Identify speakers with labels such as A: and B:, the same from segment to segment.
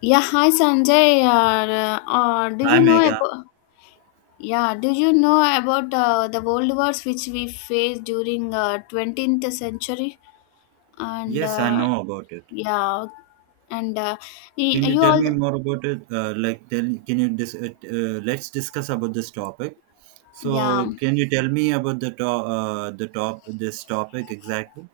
A: Yeah, hi Sanjay. Do
B: Hi
A: you know
B: Mega.
A: about, yeah? Do you know about the world wars which we faced during 20th century? And
B: Yes, I know about it.
A: yeah, and
B: Can you
A: you
B: tell
A: all,
B: me more about it? Like, tell, can you let's discuss about this topic.
A: yeah.
B: So, can you tell me about the top this topic exactly?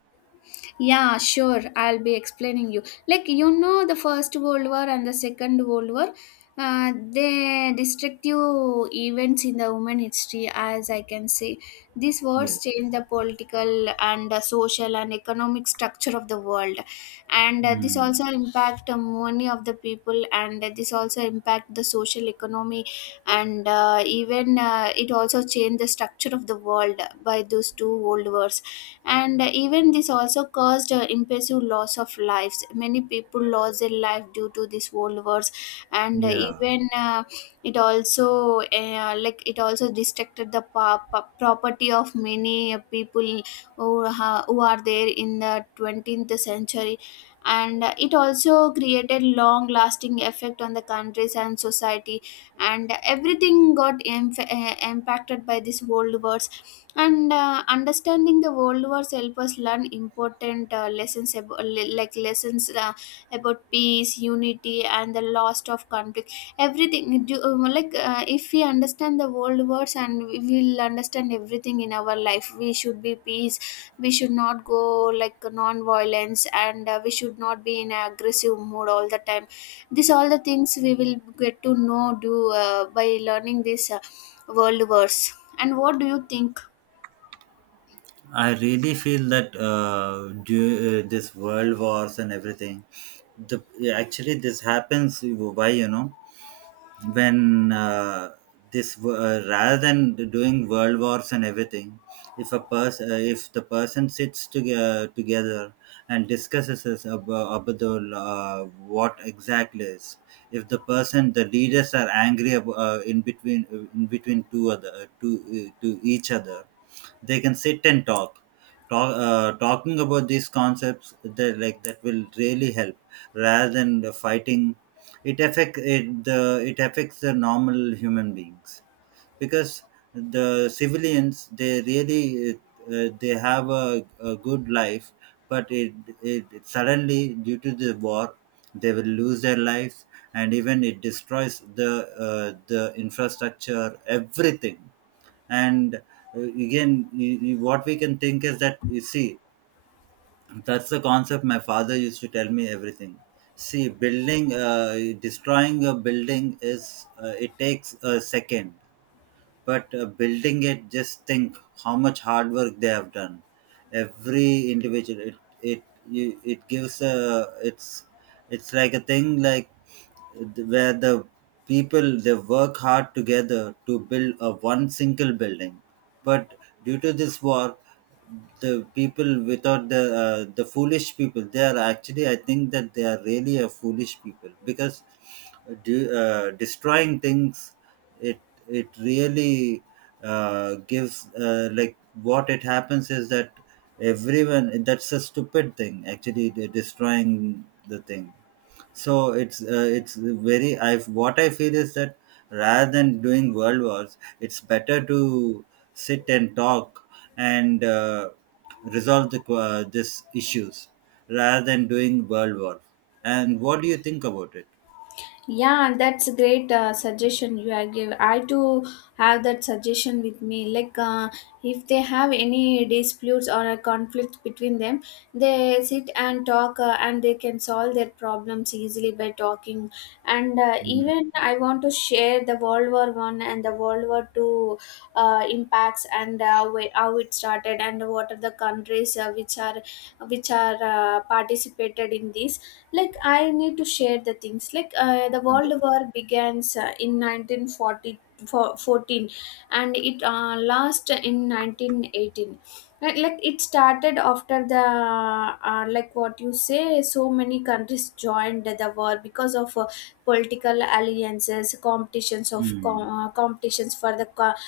A: Yeah, sure. I'll be explaining you. Like the First World War and the Second World War, they destructive events in the human history, as I can say. These wars
B: Yes.
A: changed the political and social and economic structure of the world, and this
B: Hmm.
A: also impact many of the people, and this also impact the social economy, and even it also changed the structure of the world by those two world wars, and even this also caused impressive loss of lives. Many people lost their life due to this world wars, and
B: Yeah,
A: even it also like it also distracted the property of many people who, who are there in the 20th century, and it also created long lasting effect on the countries and society, and everything got impacted by this world war, and understanding the world wars help us learn important lessons about, like lessons about peace, unity and the loss of conflict. Everything do, like if we understand the world wars and we will understand everything in our life, we should be peace. We should not go like non-violence, and we should not be in an aggressive mood all the time. This all the things we will get to know, do by learning this world wars. And what do you think?
B: I really feel that this world wars and everything. The actually this happens. Why, you know? When rather than doing world wars and everything, if the person sits together and discusses us about what exactly is, if the leaders are angry, in between two other to each other, they can sit and talk, talking about these concepts that, like, that will really help rather than the fighting. It affect it the it affects the normal human beings because the civilians, they really, uh, they have a good life, but it suddenly, due to the war, they will lose their lives, and even it destroys the infrastructure, everything. And again, what we can think is that, you see, that's the concept my father used to tell me everything. See, building destroying a building is, it takes a second, but building, it, just think, how much hard work they have done, every individual, it, you, it gives a, it's like a thing, like, where the people they work hard together to build a one single building. But due to this war, the people, without the foolish people, they are, actually, I think that they are really a foolish people because, destroying things, it it really, gives, like, what it happens is that, everyone, that's a stupid thing, actually, they're destroying the thing. So it's very, I've what I feel is that rather than doing world wars, it's better to sit and talk and resolve the this issues rather than doing world war. And what do you think about it?
A: Yeah, that's a great suggestion you are give. I too have that suggestion with me. Like, if they have any disputes or a conflict between them, they sit and talk, and they can solve their problems easily by talking. And
B: Mm,
A: even I want to share the World War One and the World War Two impacts and how it started and what are the countries which are which are participated in this. Like I need to share the things like the
B: yeah.
A: world war begins in 1940 14, and it last in 1918. Like it started after the like what you say, so many countries joined the war because of political alliances, competitions of
B: Mm,
A: competitions for the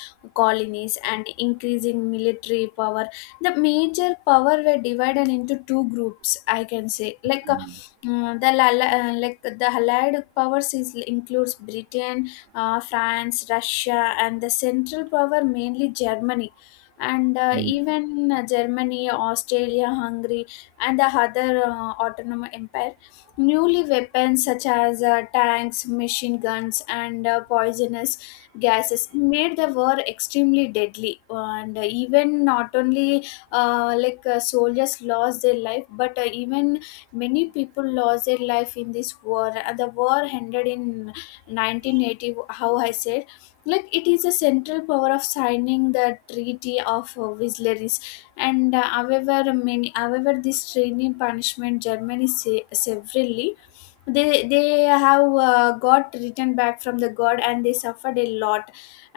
A: colonies and increasing military power. The major power were divided into two groups, I can say, like
B: mm,
A: like the allied powers is, includes Britain, France, Russia, and the central power mainly Germany, and
B: mm,
A: even Germany, Australia, Hungary and the other autonomous empire. Newly weapons such as tanks, machine guns, and poisonous gases made the war extremely deadly, and even not only soldiers lost their life, but even many people lost their life in this war, and the war ended in 1980. How I said, like it is a central power of signing the Treaty of Wisleris, and however many, however this training punishment Germany severely, they have got written back from the god and they suffered a lot,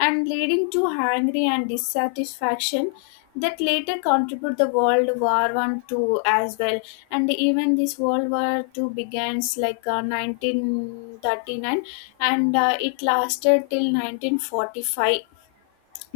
A: and leading to hungry and dissatisfaction that later contribute the world war one two as well. And even this world war two begins like 1939, and it lasted till 1945,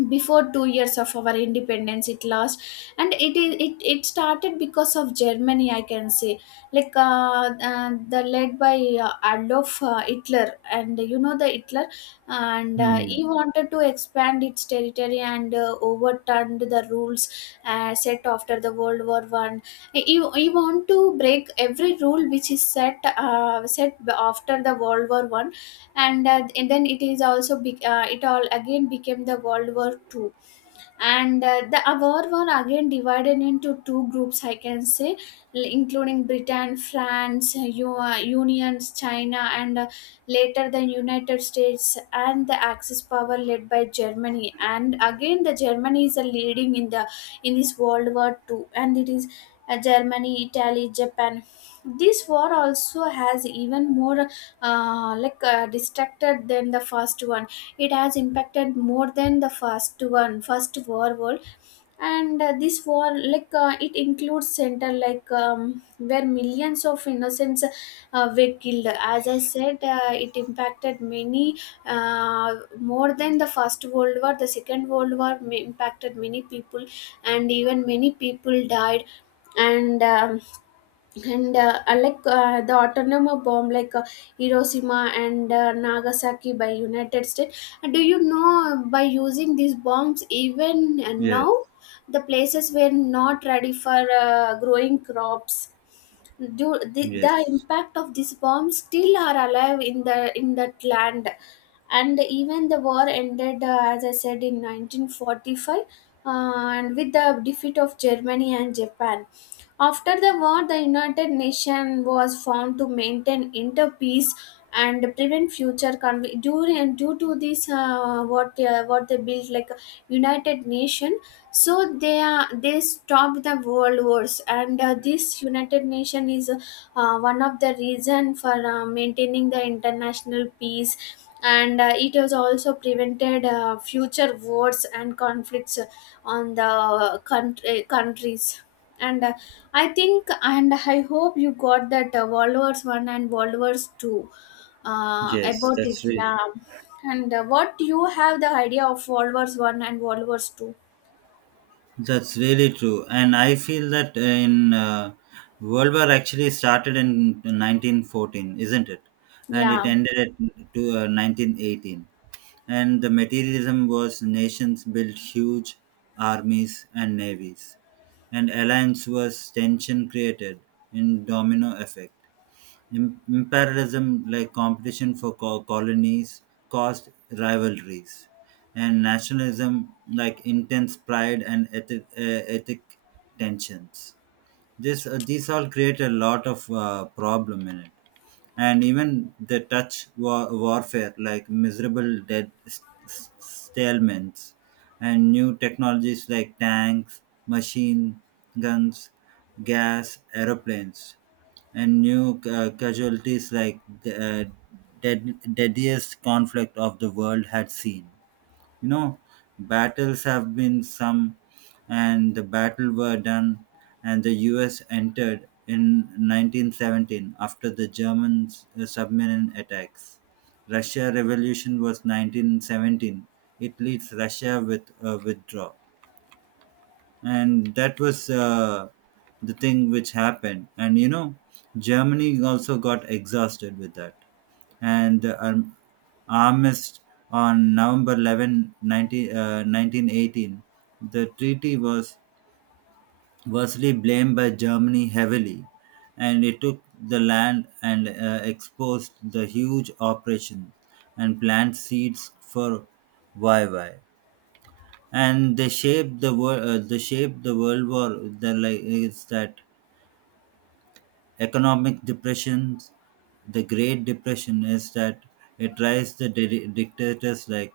A: before 2 years of our independence it lost. And it is it, it started because of Germany, I can say, like the led by Adolf Hitler, and you know the Hitler. And
B: mm.
A: he wanted to expand its territory and overturned the rules set after the world war one. he, he want to break every rule which is set after the world war one. And then it is also it all again became the world war Two. And the award were again divided into two groups, I can say, including Britain, France, unions, China, and later the United States, and the axis power led by Germany, and again the Germany is a leading in the in this world war II. And it is Germany, Italy, Japan. This war also has even more distracted than the first one. It has impacted more than the first one first war world. And this war like it includes center like where millions of innocents were killed. As I said it impacted many uh, more than the first world war, the second world war impacted many people, and even many people died. And the autonomous bomb like Hiroshima and Nagasaki by United States. And do you know, by using these bombs, even
B: Yes,
A: now the places were not ready for growing crops. Do the
B: yes,
A: impact of these bombs still are alive in the in that land. And even the war ended as I said in 1945, and with the defeat of Germany and Japan. After the war, the United Nations was formed to maintain interpeace and prevent future conflict during due to this what they built like United Nation. So they are they stopped the world wars, and this united nation is one of the reason for maintaining the international peace. And it has also prevented future wars and conflicts on the country, countries. And I think and I hope you got that world wars 1 and world wars 2
B: yes.
A: about it, yeah. And what do you have the idea of world wars 1 and world wars 2?
B: That's really true, and I feel that in World War actually started in 1914, isn't it? And it
A: Yeah,
B: ended at 1918. And the materialism was, nations built huge armies and navies, and alliance was tension created in domino effect. Imperialism, like, competition for colonies, caused rivalries, and nationalism, like, intense pride and ethic tensions. This these all create a lot of problem in it, and even the touch warfare, like, miserable dead stalemates, and new technologies like tanks, machine guns, gas, aeroplanes, and new casualties, like the deadliest conflict of the world had seen. You know, battles have been some, and the battle were done, and the US entered in 1917 after the German submarine attacks. Russia revolution was 1917. It leads Russia with a withdraw, and that was the thing which happened. And, you know, Germany also got exhausted with that. And the armistice on November 11, 1918, the treaty was virtually blamed by Germany heavily, and it took the land and exposed the huge operation and planned seeds for YY. And they shape the world war. The, like, is that, economic depressions, the great depression is that it raised the dictators, like,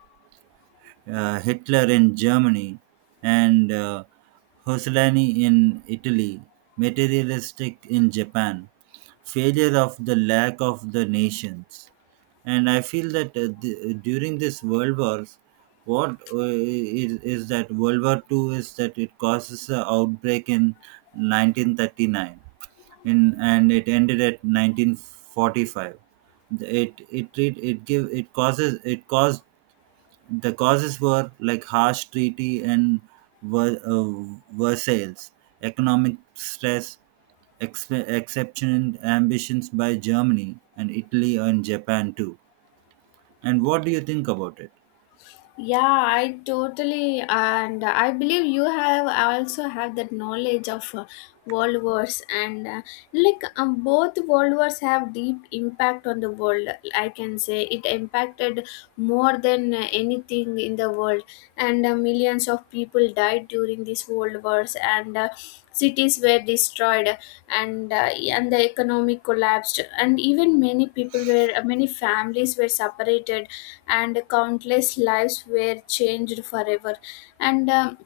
B: Hitler in Germany, and Mussolini in Italy, materialistic in Japan, failure of the lack of the nations. And I feel that during this World Wars, is that World War Two is that it causes an outbreak in 1939, and it ended at 1945. It caused, the causes were like harsh treaty and Versailles, economic stress, exceptional ambitions by Germany and Italy and Japan too. And what do you think about it?
A: yeah, I totally, and I believe you have also have that knowledge of world wars, and like both world wars have deep impact on the world. I can say it impacted more than anything in the world, and millions of people died during these world wars, and cities were destroyed, and and the economy collapsed, and even many people were, many families were separated, and countless lives were changed forever. And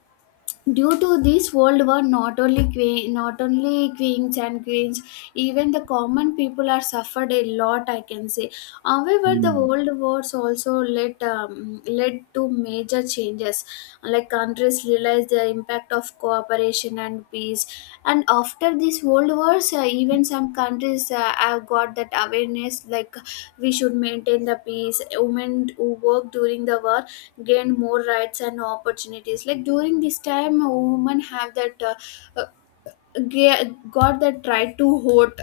A: due to this world war, not only queen, not only kings and queens, even the common people are suffered a lot, I can say. However, the
B: Hmm.
A: world wars also led led to major changes. Like countries realized the impact of cooperation and peace. And after these world wars, even some countries have got that awareness. Like we should maintain the peace. Women who work during the war gained more rights and opportunities, like during this time women have that uh, got that right to vote,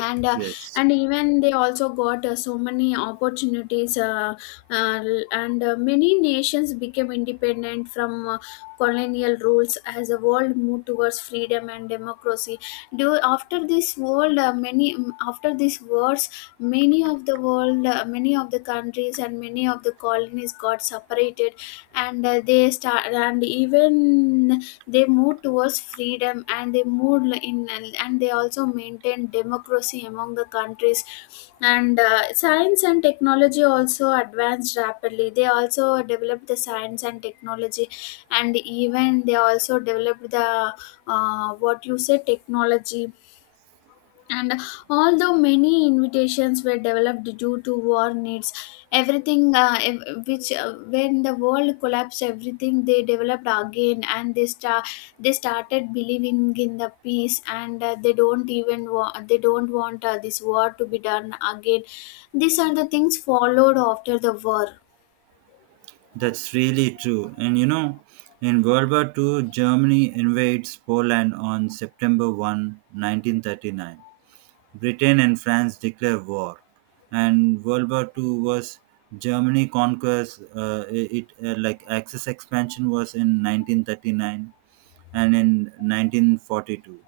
A: and uh,
B: Yes,
A: and even they also got so many opportunities, uh, and many nations became independent from colonial rules, as the world moved towards freedom and democracy. Do, after this world many mm, after these wars, many of the world many of the countries and many of the colonies got separated, and they start and even they moved towards freedom and they moved in and they also maintained democracy among the countries. And science and technology also advanced rapidly, they also developed the science and technology. And even they also developed the what you say technology, and although many invitations were developed due to war needs, everything ev- which when the world collapsed, everything they developed again, and they started believing in the peace, and they don't even they don't want this war to be done again. These are the things followed after the war.
B: that's really true. And, you know, in World War Two, Germany invades Poland on September 1, 1939. Britain and France declare war, and World War Two was Germany conquers it like Axis expansion was in 1939 and in 1942.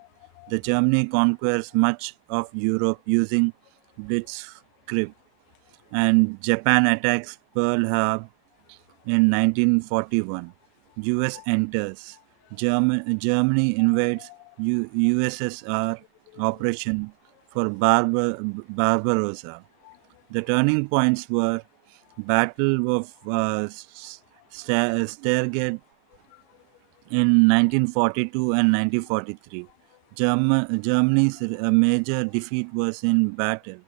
B: The Germany conquers much of Europe using blitzkrieg, and Japan attacks Pearl Harbor in 1941, US enters. Germany invades USSR operation for Barbarossa. The turning points were Battle of Stargate in 1942 and 1943. Germany's major defeat was in Battle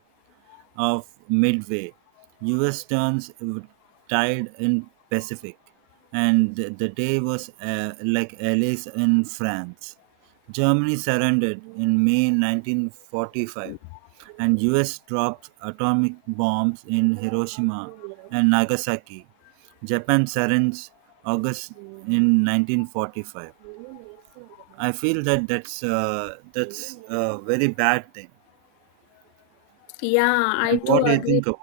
B: of Midway. U.S. turns tide in Pacific, and the day was, like, Alice in France. Germany surrendered in May 1945, and U.S. dropped atomic bombs in Hiroshima and Nagasaki. Japan surrenders August in 1945. I feel that that's a very bad thing.
A: Yeah, I
B: And
A: too
B: what do you
A: agree.
B: think about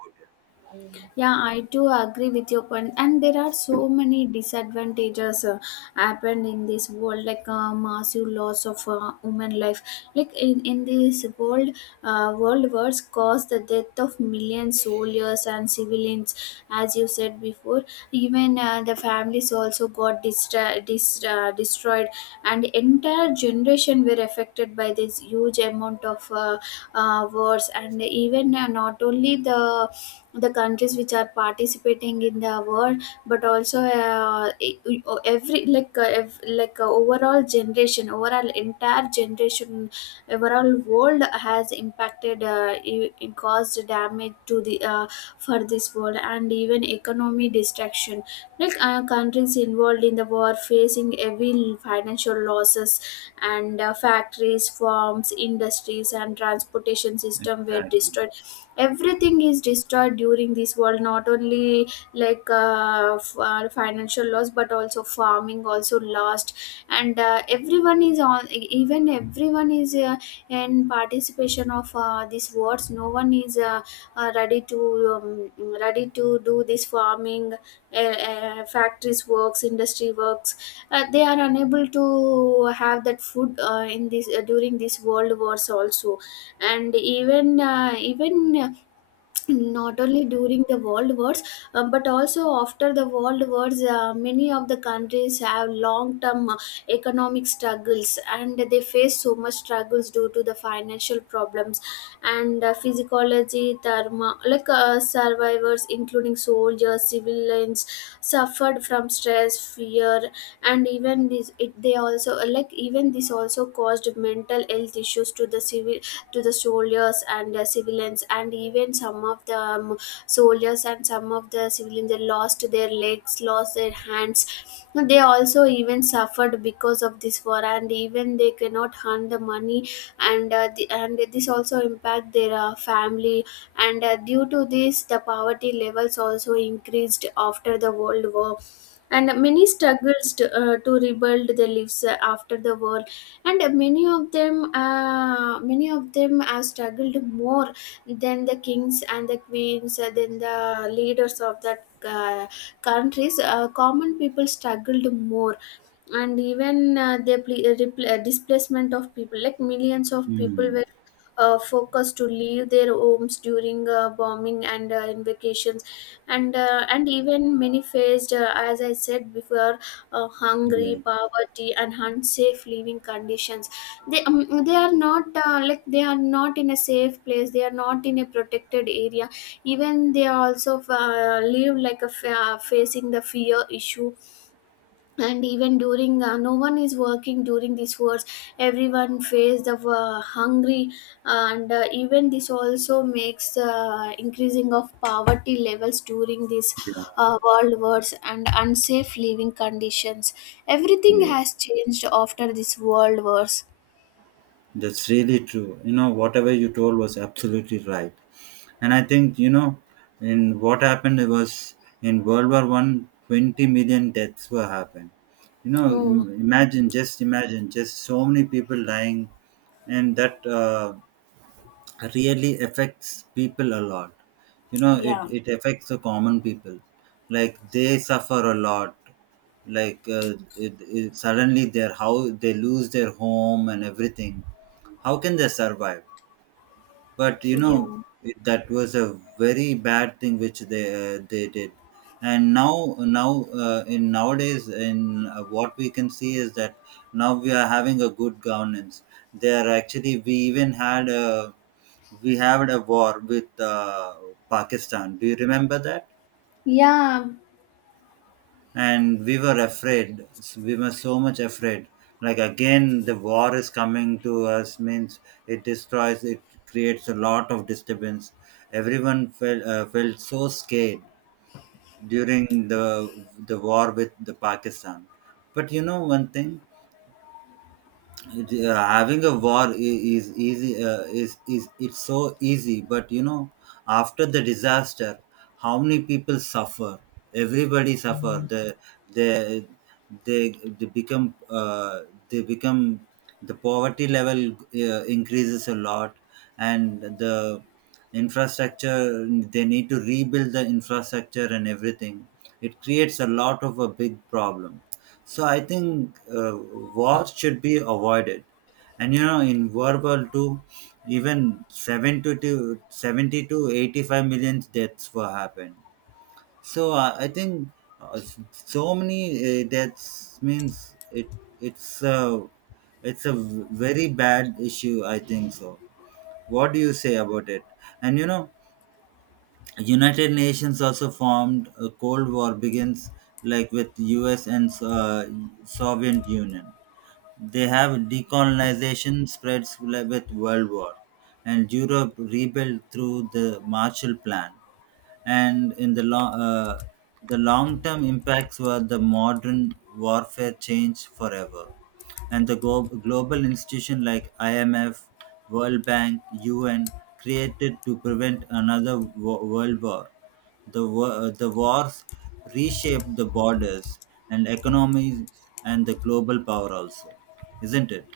A: Yeah, I do agree with your point. And there are so many disadvantages happened in this world, like massive loss of human life. Like in this world, world wars caused the death of millions soldiers and civilians, as you said before. Even the families also got destroyed, and entire generation were affected by this huge amount of wars. And even not only the countries which are participating in the world but also every overall generation overall entire generation overall world has impacted caused damage to the, for this world. And even economy destruction, countries involved in the war facing heavy financial losses, and factories, farms, industries and transportation
B: it?
A: system were
B: Exactly.
A: destroyed. Everything is destroyed during this world, not only financial loss but also farming also lost. And everyone is even everyone is in participation of these wars. No one is ready to um, ready to do this farming, factories works, industry works. They are unable to have that food in this during this world wars also. And even even not only during the world wars, but also after the world wars, many of the countries have long term economic struggles, and they face so much struggles due to the financial problems. And physiology thermo- survivors including soldiers, civilians suffered from stress, fear. And they also, like even this also caused mental health issues to the civil to the soldiers and the civilians. And even some of the soldiers and some of the civilians, they lost their legs, lost their hands. They also even suffered because of this war, and even they cannot earn the money. And and this also impact their family. And due to this the poverty levels also increased after the world war. And many struggles to rebuild their lives after the war. And many of them have struggled more than the kings and the queens, than the leaders of that, countries. Common people struggled more. And even the pl- repl- displacement of people, like millions of people
B: Mm.
A: were forced to leave their homes during bombing and invocations. And even many faced, as I said before,
B: Yeah,
A: hungry, poverty and unsafe living conditions. They they are not they are not in a safe place, they are not in a protected area. Even they also live like a facing the fear issue. And even during no one is working during these wars. Everyone face the hungry. And even this also makes increasing of poverty levels during these
B: yeah,
A: uh, world wars and unsafe living conditions. Everything
B: yes.
A: has changed after this world wars.
B: That's really true. You know, whatever you told was absolutely right. And I think, you know, in what happened was in World War One, 20 million deaths were happened. You know,
A: Hmm.
B: imagine, just so many people dying, and that, really affects people a lot. You know, it,
A: Yeah.
B: it affects the common people, like they suffer a lot, like, suddenly their, how they lose their home and everything, how can they survive. But, you know,
A: yeah
B: that was a very bad thing which they did. And now now in nowadays in what we can see is that now we are having a good governance. They are actually We had a war with Pakistan. Do you remember that?
A: yeah.
B: And we were afraid. We were so much afraid, like, again the war is coming to us, means, it destroys, it creates a lot of disturbance. Everyone felt, felt so scared during the war with the Pakistan. But, you know, one thing, having a war is easy, is it's so easy. But, you know, after the disaster, how many people suffer, everybody suffer. They they they become, the poverty level increases a lot. And the infrastructure, they need to rebuild the infrastructure and everything, it creates a lot of a big problem. So I think, wars should be avoided. And, you know, in World War Two, even 70 to 85 million deaths were happened. So, I think, so many deaths means it's uh, it's a very bad issue, I think so. What do you say about it? And, you know, United Nations also formed. A Cold War begins, like, with U.S. and Soviet Union. They have decolonization spreads, like, with World War, and Europe rebuilt through the Marshall Plan. And in the long-term impacts were the modern warfare changed forever, and the global institution like IMF, World Bank, UN created to prevent another world war. The wars reshaped the borders and economies and the global power also, isn't it?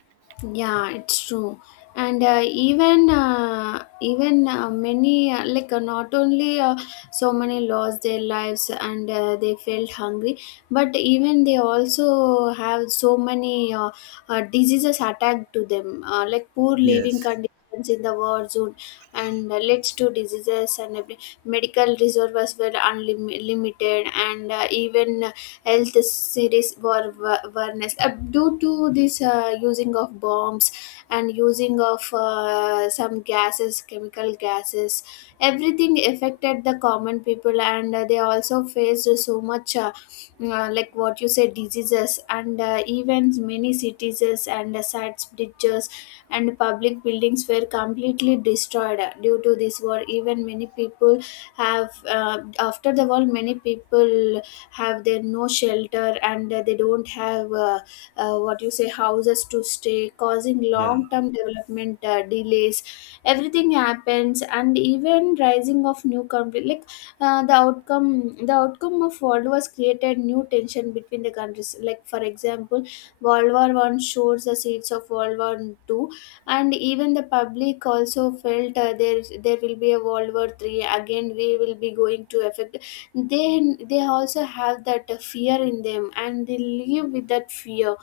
A: Yeah, it's true. And even even many, not only so many lost their lives and they felt hungry, but even they also have so many diseases attacked to them, like poor living
B: Yes.
A: conditions in the war zone, and leads to diseases and medical resources were unlimited, and even health series were awareness due to this using of bombs and using of some gases, chemical gases. Everything affected the common people, and they also faced so much, what you said, diseases. And even many cities and sites, bridges and public buildings were completely destroyed due to this war. Even many people have after the war, many people have their no shelter, and they don't have, what you say, houses to stay, causing
B: Yeah.
A: long term development delays. Everything happens. And even rising of new country, like the outcome of world wars created new tension between the countries. Like for example, world war one shows the seeds of world war two. And even the public also felt there will be a world war three again, we will be going to affect. They also have that fear in them and they live with that fear.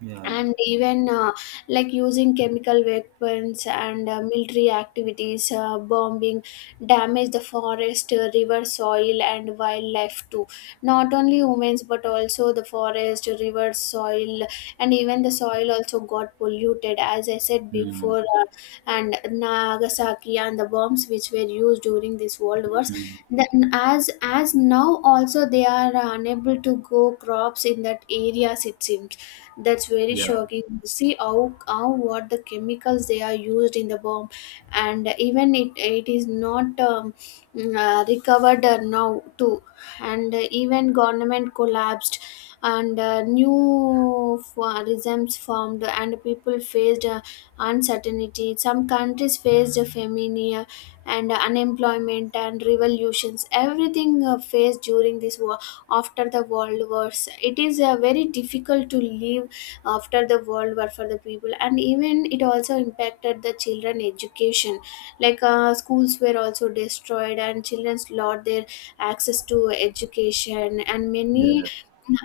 B: Yeah.
A: And even like using chemical weapons and military activities, bombing damage the forest, river, soil and wildlife too. Not only humans but also the forest, river, soil. And even the soil also got polluted, as I said
B: Mm.
A: before, and Nagasaki and the bombs which were used during these world wars,
B: Mm.
A: then as now also they are unable to grow crops in that areas, it seems. That's very
B: Yeah.
A: shocking. See how what the chemicals they are used in the bomb, and even it is not recovered now too. And even government collapsed, and regimes formed, and people faced uncertainty. Some countries faced a famine and unemployment and revolutions. Everything faced during this war. After the world wars, it is very difficult to live after the world war for the people. And even it also impacted the children education, schools were also destroyed and children lost their access to education and many.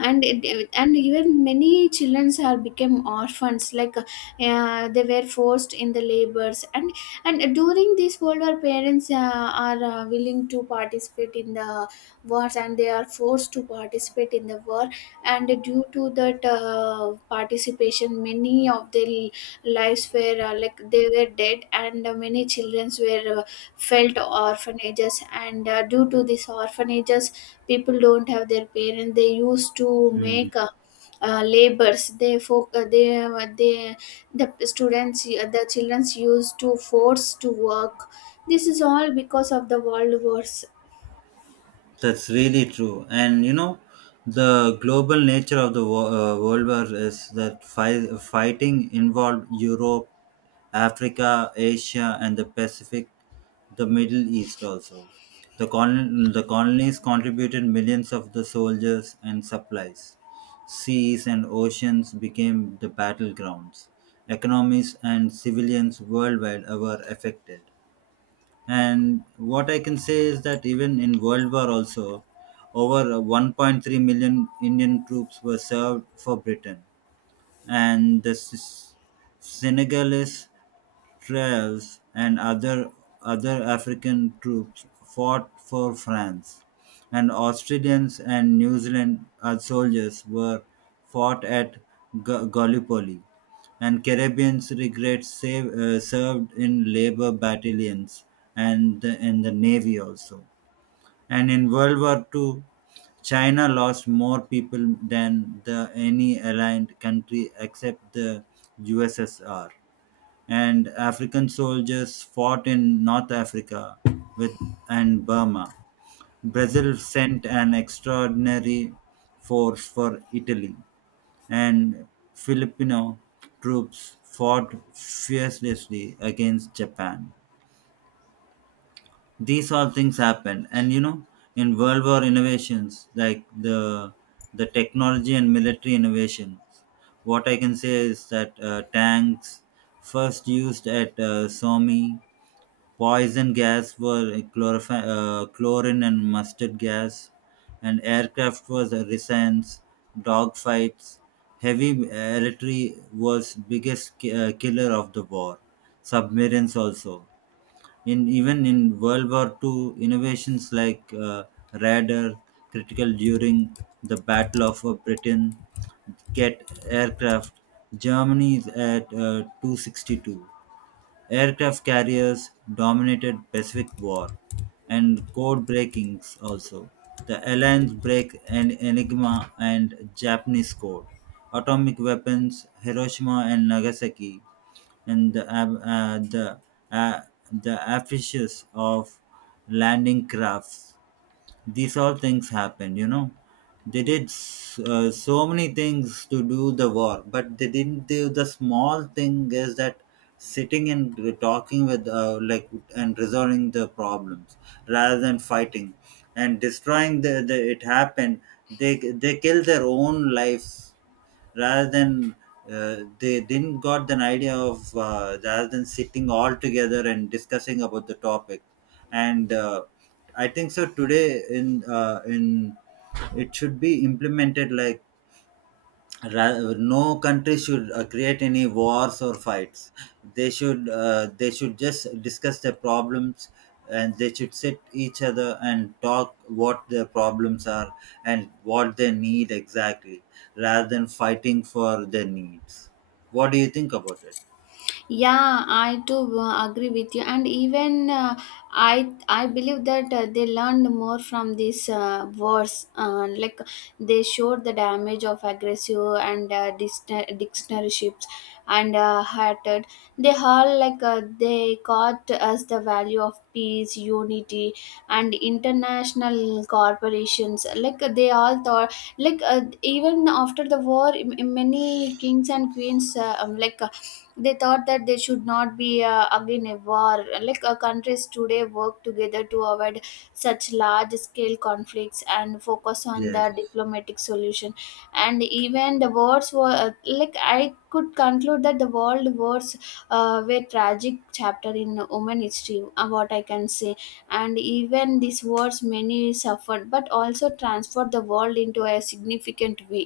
A: And even many children are became orphans, they were forced in the labors. And during this world war, parents are willing to participate in the wars, and they are forced to participate in the war. And due to that participation, many of their lives were, they were dead. And many children were felt orphanages. And due to these orphanages, people don't have their parents, they used to
B: Yeah.
A: make labors. They, the students, the childrens used to force to work. This is all because of the world wars.
B: That's really true. And, you know, the global nature of the World War is that fighting involved Europe, Africa, Asia, and the Pacific, the Middle East also. The colonies contributed millions of the soldiers and supplies. Seas and oceans became the battlegrounds. Economies and civilians worldwide were affected, and what I can say is that, even in world war also, over 1.3 million Indian troops were served for Britain, and the Senegalese Trails and other African troops fought for France, and Australians and New Zealand soldiers were fought at Gallipoli, and Caribbeans regrets save, served in labor battalions and in the navy also. And in World War Two, China lost more people than the any allied country except the USSR, and African soldiers fought in North Africa with and Burma. Brazil sent an extraordinary force for Italy, and Filipino troops fought fiercely against Japan. These all things happened. And, you know, in World War innovations like the technology and military innovations, what I can say is that, tanks first used at Somme, poison gas were chlorine and mustard gas, and aircraft was resins, dogfights. Heavy artillery was biggest killer of the war. Submarines also. In, even in World War Two, innovations like radar, critical during the Battle of Britain, jet aircraft. Germany is at 262. Aircraft carriers dominated Pacific War and code breakings also. The Alliance break and Enigma and Japanese code. Atomic weapons, Hiroshima and Nagasaki, and the ab- uh, the affiches of landing crafts. These all things happened, you know. They did so many things to do the work, but they didn't do the small thing is that sitting and talking with, like, and resolving the problems rather than fighting and destroying the it happened. They kill their own lives, rather than, they didn't got an idea of, rather than sitting all together and discussing about the topic. And I think so, today in, it should be implemented, like, no country should create any wars or fights. They should, just discuss their problems, and they should sit each other and talk what their problems are and what they need exactly, rather than fighting for their needs. What do you think about it?
A: Yeah, I too agree with you. And even I believe that they learned more from this wars, like they showed the damage of aggressive and dictatorships, and hatred. They all, they taught us the value of peace, unity and international corporations. Like they all thought, even after the war, many kings and queens, they thought that there should not be again a war. Countries today work together to avoid such large scale conflicts and focus on the
B: Yes.
A: diplomatic solution. And even the wars were, I could conclude that the world wars were tragic chapter in human history, what I can say. And even these wars, many suffered, but also transformed the world into a significant way.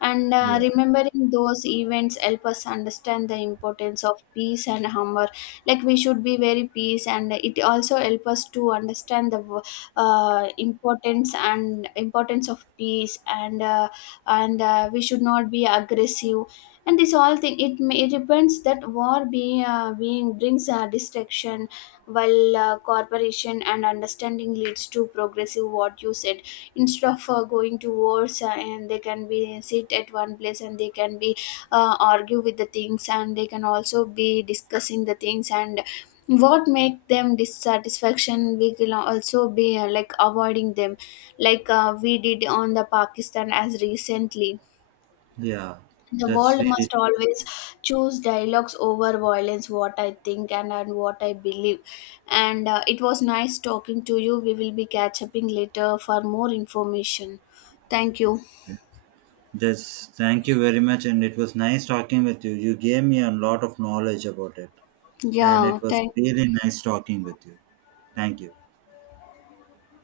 A: And
B: Yeah,
A: remembering those events help us understand the importance of peace and humor. Like we should be very peace, and it also help us to understand the importance of peace. And we should not be aggressive. And this all thing, it it depends that war be, being brings destruction, while cooperation and understanding leads to progressive, what you said. Instead of going to wars, and they can be sit at one place, and they can be, argue with the things, and they can also be discussing the things. And what make them dissatisfaction, we can also be avoiding them, we did on the Pakistan as recently.
B: yeah.
A: The
B: That's
A: world
B: really
A: must
B: true.
A: always choose dialogues over violence, what I think and what I believe. And it was nice talking to you. We will be catch upping later for more information. Thank you.
B: That's Thank you very much, and it was nice talking with you. You gave me a lot of knowledge about it, and
A: Yeah,
B: it was
A: thank
B: really nice talking with you. Thank you.